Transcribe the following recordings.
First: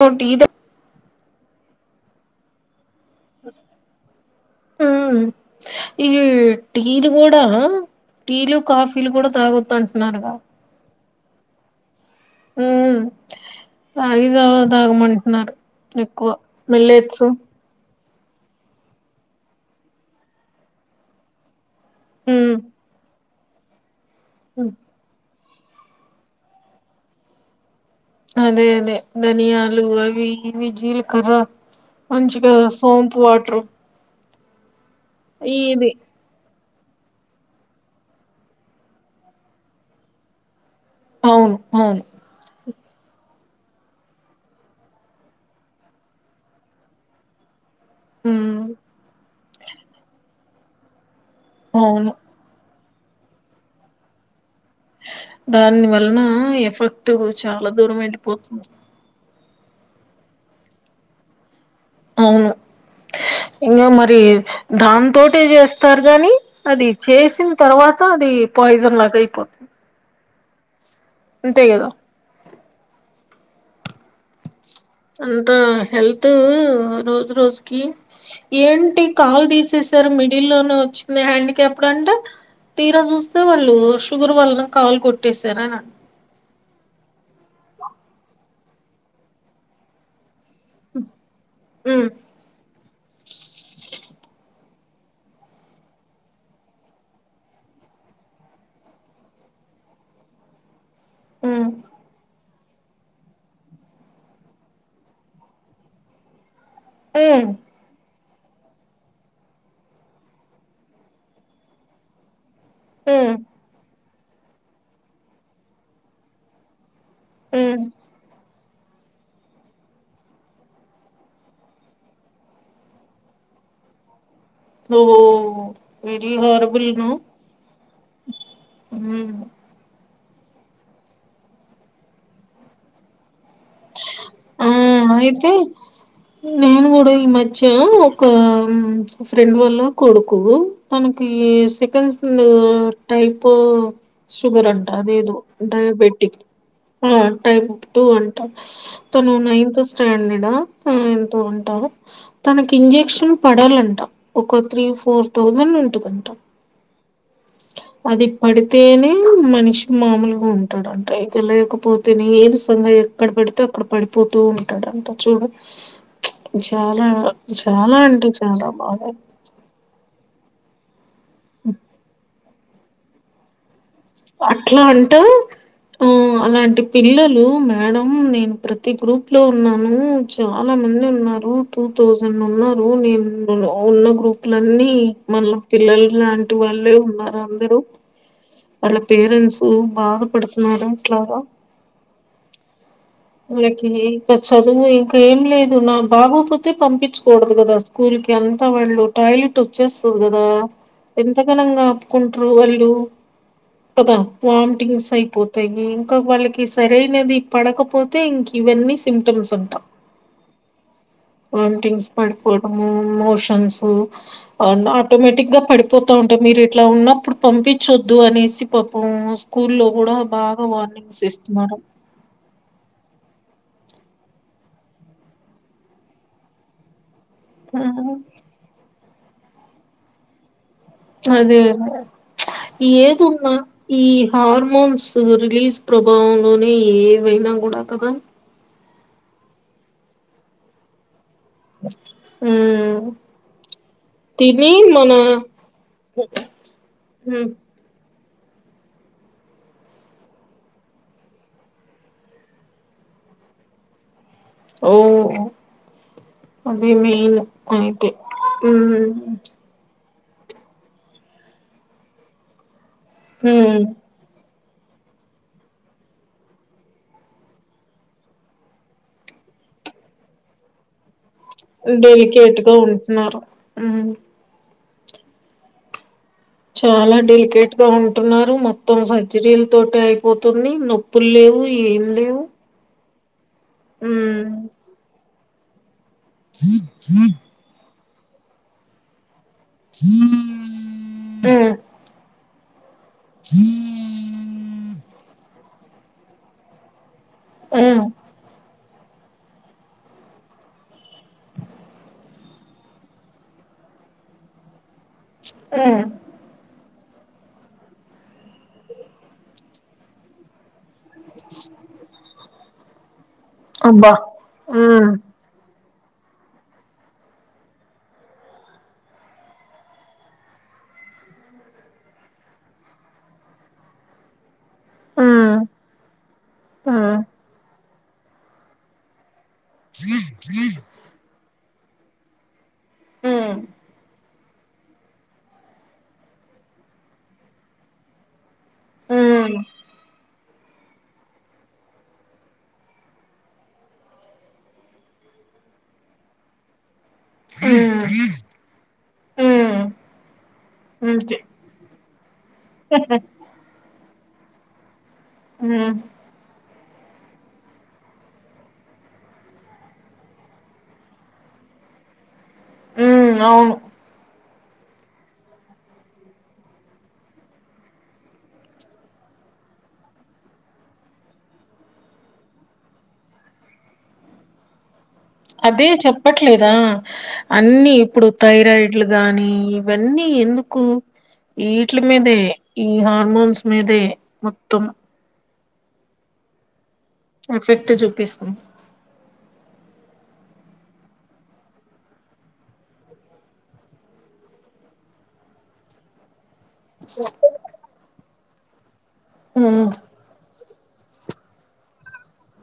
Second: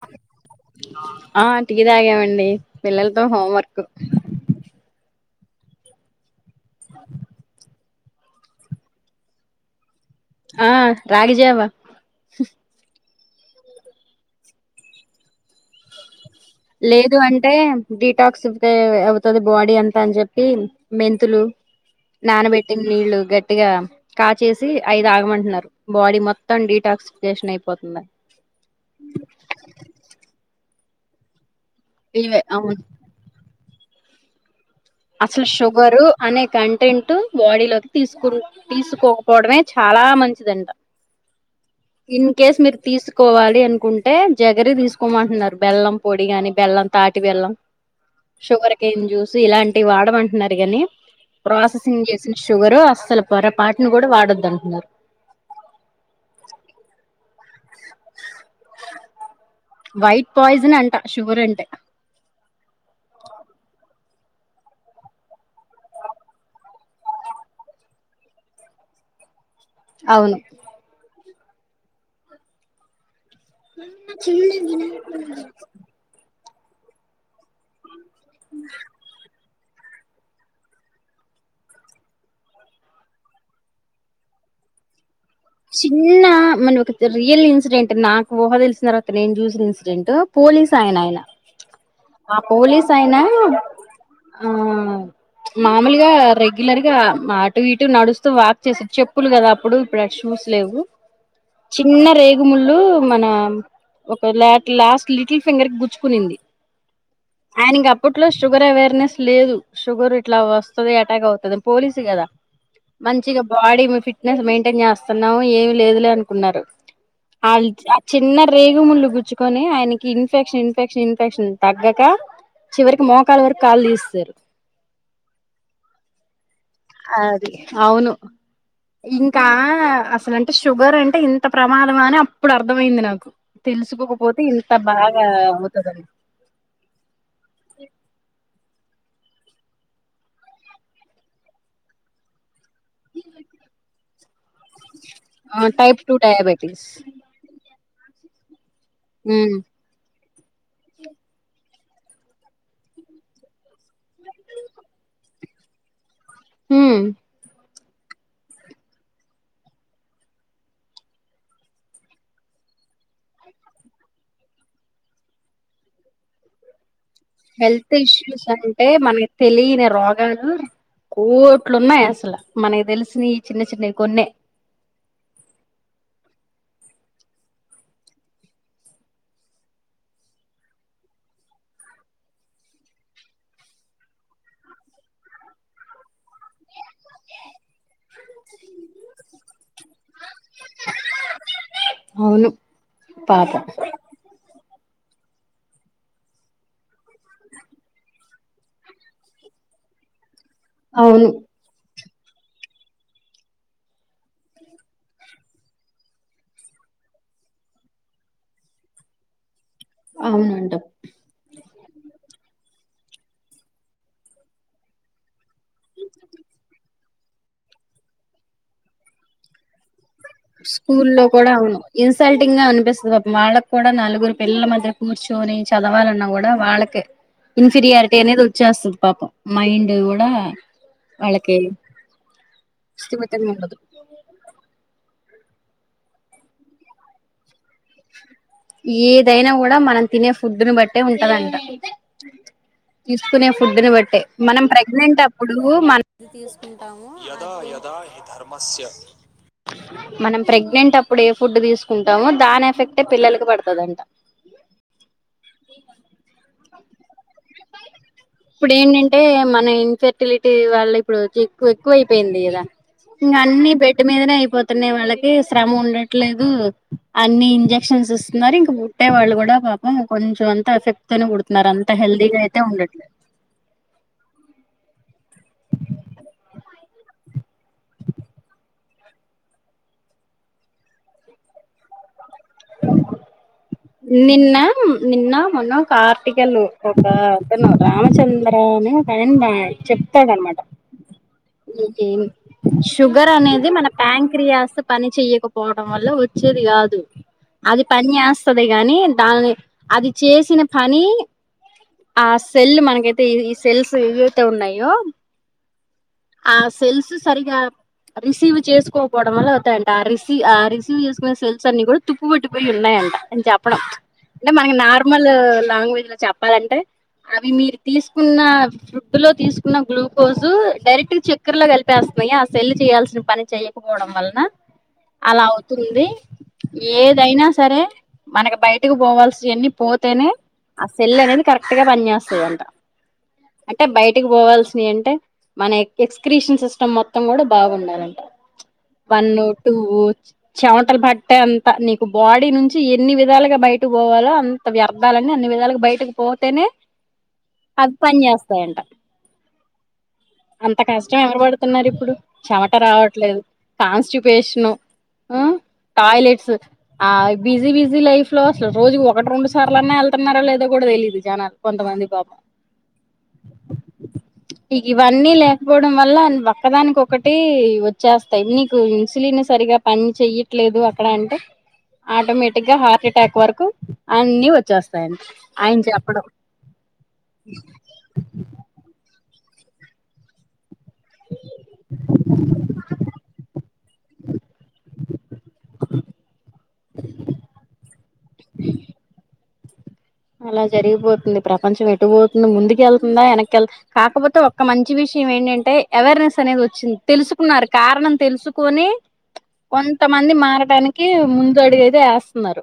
హొ డీదా ఆ టీ తాగామండి పిల్లలతో హోంవర్క్ ఉ ఇవి టీరు కూడా టీలు, కాఫీలు కూడా తాగొద్దు అంటున్నారుగా ఆ రాగిజావ ఉ రాగిజవా దాగమంటున్నారు ఎక్కువ మీలెట్స్ డిటాక్స్ తెవే అవుతుంది బాడీ అంతా అని చెప్పి మెంతులు నానబెట్టిన నీళ్లు గట్టిగా కాచేసి ఐ తాగమంటున్నారు బాడీ మొత్తం డీటాక్సిఫికేషన్ అయిపోతుంది. అదే అదే ధనియాలు అవి ఇవి జీలకర్ర ఇవే మంచిగా అవును సోంపు వాటరు అసలు ఇది షుగరు అనే కంటెంట్ బాడీలోకి తీసుకున్ తీసుకోకపోవడమే చాలా మంచిదంట. అవును అ ఇన్కేస్ మీరు తీసుకోవాలి అనుకుంటే జగరి తీసుకోమంటున్నారు బెల్లం పొడి గాని, బెల్లం తాటి బెల్లం హ షుగర్కెన్ జ్యూస్ ఇలాంటివి వాడమంటున్నారు గన్నీ ప్రాసెసింగ్ అవును జెస్సు షుగరు అస్సల పొర పాటిని కూడా వాడొద్దు అంటున్నారు. దాని వలన ఎఫెక్ట్ చాలా దూరం వెళ్ళపోతుంది. వైట్ పాయిజన్ అంటా షుగర్ అంటే అవును ఇంకా మరి దాని తోటే చేస్తారు గాని అది చేసిన తర్వాత అది పాయిజన్ లాగా అయిపోతు అవును అంటేగద చిన్న అంత హెల్త్ రోజు రోజుకి ఏంటి కాలు తీససారు మిడిల్ లోనే వచ్చింది హ్యాండిక్యాప్డ్ అంట తీరా చూస్తే వాళ్ళు షుగర్ వాళ్ళను కావలు కొట్టేసారు అని అన్ నిన్న మన ఒక రియల్ ఇన్సిడెంట్ నాకు ఊహ తెలిసిన తర్వాత నేను చూసిన ఇన్సిడెంట్ పోలీస్ తాయన ఆయన ఉమ్ ఆ పోలీస్ అయిన ఆ మామూలుగా రెగ్యులర్ గా మా అటు ఇటు నడుస్తూ వాక్ చేసారు. చెప్పులు కదా అప్పుడు, ఇప్పుడ షూస్ లేవు ఉమ్ చిన్న రే గుముళ్ళు మన ఒక లాట్ లాస్ట్ లిటిల్ ఫింగర్ కి గుచ్చుకునింది. మ్ ఆయనకి అప్పట్లో షుగర్ అవేర్నెస్ లేదు షుగర్ ఇట్లా వస్తది అటాక్ అవుతది, పోలీసు కదా ఉమ్ మంచిగా బాడీ ఇంగ ఫిట్నెస్ మెయింటైన్ చేస్తున్నవు ఏమి లేదులే అనుకున్నారు అయి ఉమ్ జా చిన్న రేగుముళ్ళు గుచ్చుకొని ఆయనకి ఇన్ఫెక్షన్ ఇన్ఫెక్షన్ ఇన్ఫెక్షన్ తగ్గక చివరికి మోకాలు వరకు కాలు తీసేశారు ఓ వెరీ హారిబుల్ నొ అది అవును ఇంకా అసలు అంటే షుగర్ అంటే ఇంత ప్రమాదమా అని అప్పుడు అర్థమయింది నాకు. తెలుసుకోకపోతే ఆ ఇంత బాగా అయితే అవుతదని నేను కూడా ఈ మధ్య ఒక ఫ్రెండ్ వాల్ల కొడుకు తనకి సెకండ్స్ లో టైపు షుగర్ అంట అదేదో type two diabetic diabetes type two అంట తను ఉమ్ నైన్త్ స్టాండర్డ ఎంతో ఉంటాడు తనకి ఇంజెక్షన్ పడాలంట ఒక త్రీ ఫోర్ థౌసండ్ ఉంటదంట. మ్ అది పడితేనే మనిషి మామూలుగా ఉంటాడంట. ఇక లేకపోతేనే ఏదో సన్నగ్ ఎక్కడ పెడితే అక్కడ పడిపోతూ ఉంటాడంట చూడు చాల చాలా అంటే చాలా బాద తెలీన రోగాలు కోట్లున్నాయి అసలు మనకి తెలిసిన ఈ చిన్న చిన్న కొన్నే అట్ల అంటూ ఆ అలాంటి పిల్లలు మేడం నేను ప్రతి గ్రూప్ లో ఉన్నాను చాలా మంది ఉన్నారు. టూ థౌజండ్ ఉన్నారు నేను ఉన్న గ్రూప్లన్నీ మళ్ళ పిల్లలు లాంటి వాళ్ళే ఉన్నారు అందరు వాళ్ళ పేరెంట్స్ బాధపడుతున్నారు అట్లాగ అవును పాపం వెకి ఏ ఇంక చదువు ఇంక ఏం లేదు. నా బాగోపోతే పంపించకూడదు కదా స్కూల్ కి అంతా వాళ్ళు. టాయిలెట్ వచ్చేస్తది కదా అవును ఎంతగనంగా ఆపుకుంటారు వాళ్ళు కదా వామిటింగ్స్ అయిపోతాయి ఇంకా వాళ్ళకి సరైనది పడకపో తే ఇంక ఇవన్నీ సిమ్టమ్స్ అంట అవునంట వామిటింగ్స్ పడిపోవడము మోషన్స్ ఆటోమేటిక్ గా పడిపోతా ఉంటె, మీరు ఇట్ల ఉన్నప్పుడు పంపించొద్దు అనేసి పాపం స్కూల్లో కూడ బాగా స్కూల్లో వార్నింగ్స్ కూడా ఇస్తున్నారు. అవును ఇన్సల్టింగ్ గా అనిపిస్తది. వాళ్ళకి కూడ నలుగురు పిల్లల మధ్య కూర్చొని చదవాలన్నా కూడా వాళ్ళకే ఇన్ఫీరియారిటీ అనేది వచ్చేస్తది పాపం మైండ్ కూడ అదే స్థిమితంగా ఏదున్నా ఉండదు ఈ హార్మోన్స్ రిలీజ్ ప్రభావంలోనే ఏవైనా కూడా కదా ఏదైనా కూడా మనం తినే ఫుడ్ని బట్టే ఉంటదంట ఉమ్ తీసుకునే ఫుడ్ని బట్టే మనం తిని మన ప్రెగ్నెంట్ అప్పుడు మన్ ఉంటాము ఉమ్ మనం ప్రెగ్నెంట్ అప్పుడు ఏ ఫుడ్ తీసుకుంటామో దాని ఎఫెక్టె పిల్లలకు పడతదంటా ఓ అది మైన్ అంతె ఇప్పుడు ఏంటంటే మనం ఇన్ఫె టిలిటి వాళ్ళిప్పుడు వచ్చి ఎక్ ఎక్కువ అయిపోయింది కదా ఇంకా అన్ని ఉమ్ బయట మీదనే అయిపోతున్నాయి వాళ్ళకి శ్రమ ఉండట్లేదు అన్ని ఇంజక్షన్స్ ఇస్తున్నారు ఇంక పుట్టే వాళ్ళు కూడా పాపం కొంచెం అంతా ఎఫెక్ట్ తోని పుడుతున్నారు అంత హెల్దీగా అయితే ఉండట్లేదు ఊ చాలా డెలికేట్ గా ఉంటున్నారు మొత్తం సర్జరీల తోటి అయిపోతుంది నొప్ నోప్పులు లేవు ఏం లేవు ఉమ్ నిన్న నిన్న మోన్న ఒక కార్టికల్ ఒక రామచంద్ర అని ఒక ఆయన చెప్తాడనమాట షుగర్ అనేది మన ప్యాంక్రియాస్ ఉమ్ పని చెయకపోవడం వల్ల వచ్చేది కాదు అది ఉమ్ పని చేస్ వస్తది గాని దాని అది చేసిన పని ఆ సెల్ మనకైతే ఈ సెల్స్ ఏవైతే ఉన్నాయో ఉ ఆ సెల్స్ సరిగా రిసీవ్ చేసుకోపోవడం వల్ల అవుతాయంట ఆ రిస్ ఆ రిసి చేసుకునే స్వెల్స్ అన్ని కూడా తుప్పు పట్టిపోయి ఉన్నాయంట అని చెప్ అబ్బా అంటే మనకి మ్మ్ నార్మల్ లాంగ్వేజ్ లో చెప్ ప్పలంటే అవి మీరు తీసుకున్న ఫుడ్ లో తీసుకున్న గ్లూకోజు డైరెక్ట్ చక్కర్లో కలిపేస్తున్నాయి ఆ సెల్లు చేయాల్సిన పని చెయకపోవడం వల్లన అలా మ్మ్ అవుతుంది మ్మ్ ఏదైనా సరే మనకి బయటకు పోవాల్సినయన్ని పోతేనే ఆ సెల్ అనేది కరెక్ట్ గా పని చేస్తదంట మ్మ్ అంటే బయటికి పోవాల్సినయంటే మన ఎక్స్క్ర్రిషన్ సిస్టమ్ మొత్తం కూడా బాగుండాలంట వన్ మ్మ్ టూ చమటలు పట్టే అంతా నీకు బాడీ నుంచి ఎన్ని విధాలుగా బయటకు పోవాలో అన్ వ్యర్థాలన్నీ అన్ని విధాలుగా బయటకు పోతేనే మ్మ్ అవ్ పని చేస్తాయంట మ్మ్ అంత కష్టం అంతే ఎవ్వరు పడుతున్నారు ఇప్పుడు చెమట రావట్లేదు కాన్స్టిపేషను ఉ మ్మ్ మ్మ్ టాయ్లెట్స్ ఆ బిజీ బిజీ లైఫ్ లో అసలు రోజు ఒకటి రెండు సార్లు అన్నా వెళ్తున్నారా లేదో కూడా తెలీదు జనాలు కొంతమంది పాపం ఉ అవును ఇగా ఇవన్నీ లే లేకపోవడం వల్ల ఒక్కదానికి ఒకటి వచ్చేస్తాయి నీకు ఇన్సులిన్ సరిగా పని చెయ్యి లేదు అక్కడ అంటే ఆటోమేటిక్ గా హార్ట్ అటాక్ వరకు అన్ని వచ్చేస్తాయి అదే చెప్పట్లేదా అన్ని ఇప్పుడు థైరాయిడ్ గాని ఇవన్నీ ఎందుక్. కు ఈట్లే మీదే ఈ హార్మోన్స్ మీదే మొత్తం. ఎఫెక్ట్ చూపిస్తుం. అలా జరిగిపోతుంది ప్రపంచం ఎటు పోతుంది ముందుకు వెళ్తుందా వెనక్కి వెళ్. కాకపోతే ఒక్క మంచి విషయం ఏంటంటే అవేర్నెస్ అనేది వచ్. తెలుసుకున్నారు కారణం తెలుసుకొని మ్మ్ కొంతమంది మారటనికి. ముందు అడగతే వేస్తున్నారు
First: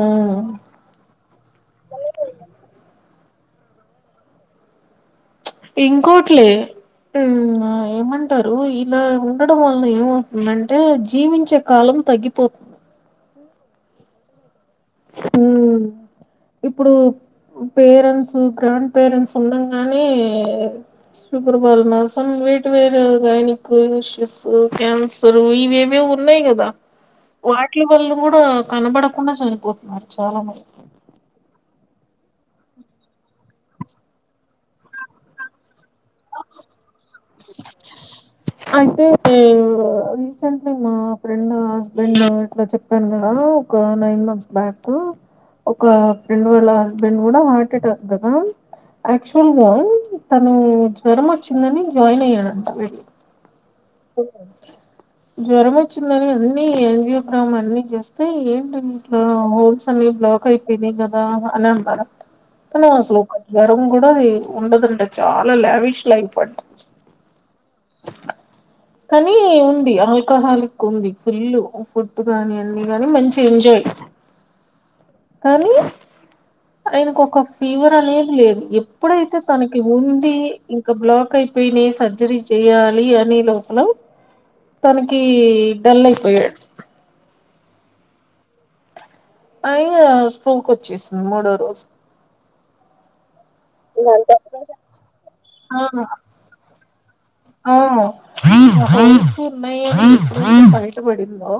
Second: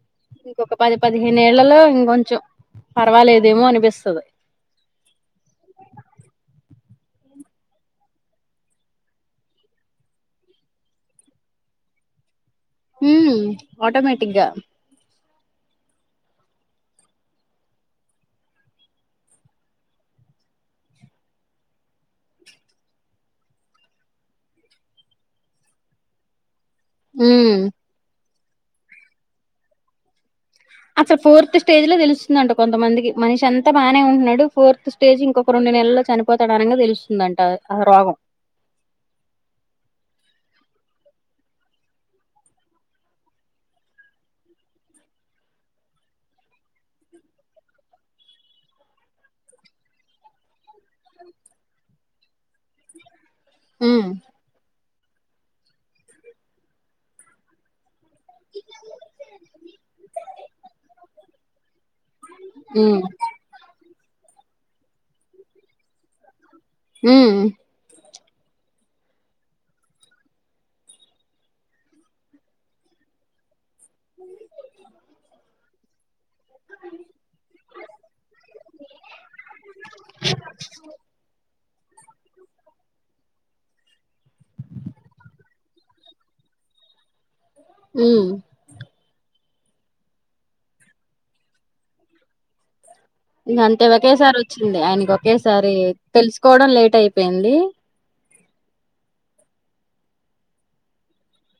మ్మ్ ఇంకొ పది పదిహెంకి. న్నేళ్లలో ఇంకొంచెం పర్వాలేదేమో అనిపిస్తది. ఇంకోటిలే. ఏమంటారు ఇలా ఉండడం వల్ల ఏమతుందంటే జీవించ. కాలం తగ్గిపోతుంది. హ ఆటోమేటిక్ గా. హ ఇప్పుడు పేరెంట్స్ గ్రాండ్ పేరెంట్స్ ఉండంగానే. శుక్రబాలన్నాస వే వేర గైనిక్ ఇష్యూస్ క్యాన్. సరూ ఇవేవో ఉన్నాయి కదా. ఉ. వాటిల వల్లన కూడా కనబడకుండా చనిపోతున్నారు చాలా మంది. అసలు ఫోర్త్ స్టేజ్ లో తెలుస్తుందింట కొంత మంది మనిషి అంత బాగానే ఉంటున్నాడు ఫోర్త్ స్టేజ్ ఇంక రెండు నెలలో. చనిపోతాడ అనగా తెలుస్తుందంట ఆ రోగం. అంటే టే. మా ఫ్రెండ్ హస్బెండ్ ఇట్లా చెప్పాను కదా ఒక నైన్ మన్స్ బ్యాక్. ఒక బెండు వాళ్ళ బెండు కూడా మావెన్టిటా వస్తదా. యాక్చువల్గా తను జ్వరం వచ్చిందని జాయిన్ అయ్యాడంట. హ. జ్వరం వచ్చిందని అన్ని ఎంజో గ్రామ్ అన్ని చేస్. అయితే ఏంటి ఇట్లో హోల్స్ అన్ని బ్లాక్ అయిపోయినాయి కదా అని అన్నారంట. తల హ్మ్ అసలు ఒక జరం కూడా ఉండదండి చాలా లావిష్ లైఫ్ అంట. హ. కానీ ఉంది ఆల్కహాలిక్ ఉంది ఫుల్ ఫుడ్ గాని అన్ని గాని మంచి ఎంజాయ్. కానీ. ఆయనకు ఒక ఫీవర్ అనేది లేదు ఎప్పుడైతే తనకి ఉంది. ఇంక బ్లాక్ అయిపోయినా సర్జరీ చెయాలి అని. నీ లోపల తనకి డల్ అయిపోయాడు. ఉ. అయ స్కూల్ కు వచ్చేసింది మూడో రోజు. ఇంక అంతే ఒకేసారి వచ్చింది ఆయనకి ఒకేసారి తెలుసుకోవడం లేట్ అయిపోయింది. ఆయనకు ఉన్నయ్ అని బయటపడిందొ.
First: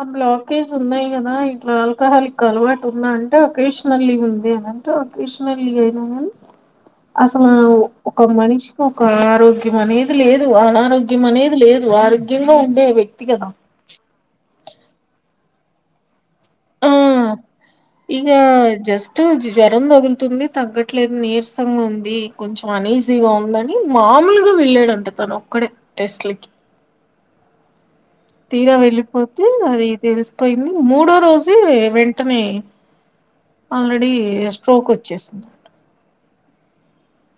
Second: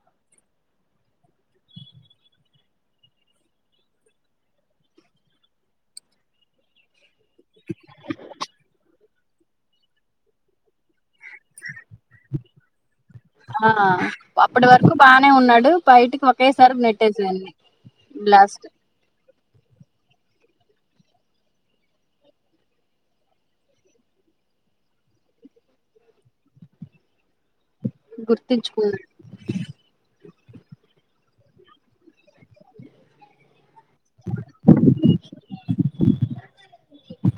ఆ బ్లాకేజ్ ఉన్నాయి కదా ఇట్లా ఆల్కహాల్ ఇక్ అలవాటు ఉన్నా అంటే ఒకేషనల్లీ ఉంది అ. లోకేశ్వరి లేరా అసలు ఒక మనిషికోక్. ఆరోగ్యం అనేది లేదు అనారోగ్యం అనేది లేదు ఆరోగ్యంగా ఉండే వ్యక్తి కదా. ఆ అప్పటి వరకు బానే ఉన్నాడు బయటికి ఒక్. కేైసార్ ఆ నెట్టేసేయండి ఇక బ్లాస్ట్. జస్ట్ జ్వరం తగులుతుంది తగ్గట్లేదు నీరసంగా ఉంది కొంచెం అన్ ఈజీగా ఉందం. మామూలుగా వెళ్ళాడంట తను ఒక్కడే టెస్టులుకి గు తీర వెళ్ళిపోతే అది తెలిసిపోయింది మూడో రోజు వెంటనే ఆల్రెడీ స్ట్రోక్ వచ్చేసిం [unintelligible]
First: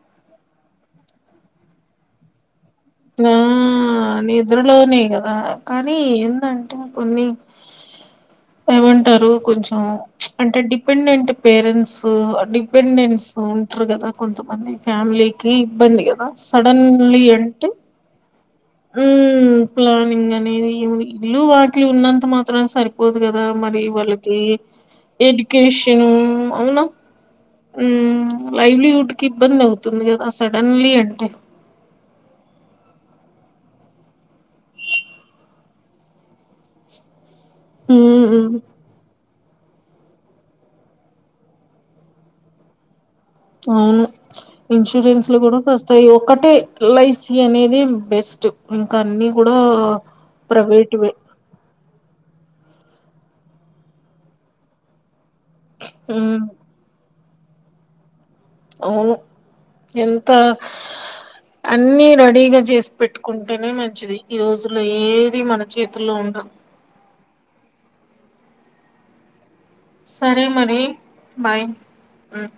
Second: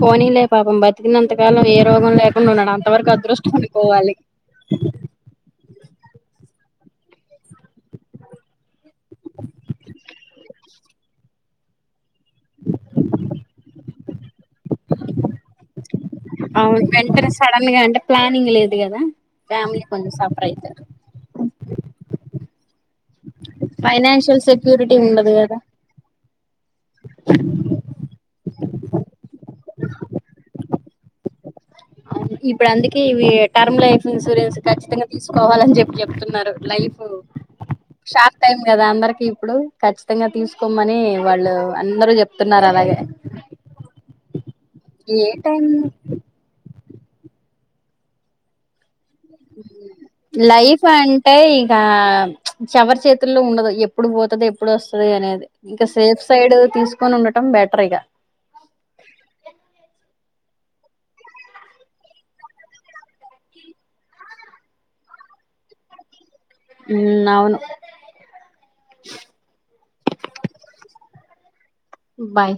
పోనీలే పాపం బతికినంతకాలం ఏ రోగం లే [unintelligible] అంతవరకు ఆ అదృష్టం అనుకోవాలి నిద్రలోనే కదా కానీ ఏందంటే [unintelligible] ఏమంటారు కొంచెం అంటే డిపెండెంట్ పేరెంట్స్ డిపెండెంట్స్ కదా కొంతమంది ఫ్యామిలీకి ఇబ్బంది కదా అవును సడన్లీ వెంటనే సడన్ అంటే గా ప్లానింగ్ లే ఉ ప్లానింగ్ అనేది ఇల్లు వాటిలు ఉన్నంత మాత్రం [unintelligible] పోదు కదా మరి వాళ్ళకి ఫైనాన్షియల్ సెక్యూరిటీ ఉండదు కదా ఎడ్యుకేషన్ అవున లైవ్లీ హుడ్ కి ఇబ్బంది అవుతుంది కదా సడన్లీ అంటే అ అవును ఇప్పుడు అందుకే ఇవి టర్మ్ లైఫ్ ఇన్సూరెన్స్ ఖచ్చితంగా తీసుకోవాలని చెప్పి చెప్తున్నారు లైఫ్ షాప్ మ్మ్ టైం కద అందరకి ఇప్పుడు ఖచ్చితంగా తీసుకోమ్మనే వాళ్ళు అందరు చెప్తున్నారు అలాగే అవును ఇన్సూరెన్స్ ఏ లో కూడ టైం [unintelligible] ఒకటే ఎల్ఐసి అనేది బెస్ట్ ఇంకా అన్ని కూడా లైఫ్ ప్రైవేట్వే అంటే ఇక ఎవరి చేతుల్లో ఉండదు ఎప్పుడు పోతది ఎప్పుడు వస్తాది అనేది ఇంకా సేఫ్ ఉమ్ సైడ్ తీసుకొని ఉండటం బెటర్ ఇగ అవును ఎంత అన్ని రెడీగా చేసి పెట్టుకుంటేనే మంచిది ఈ రోజుల్లో ఏది మన చేతుల్లో ఉండవ్ ఉ అవును సరే మరి బాయ్ ఉమ్ బాయ్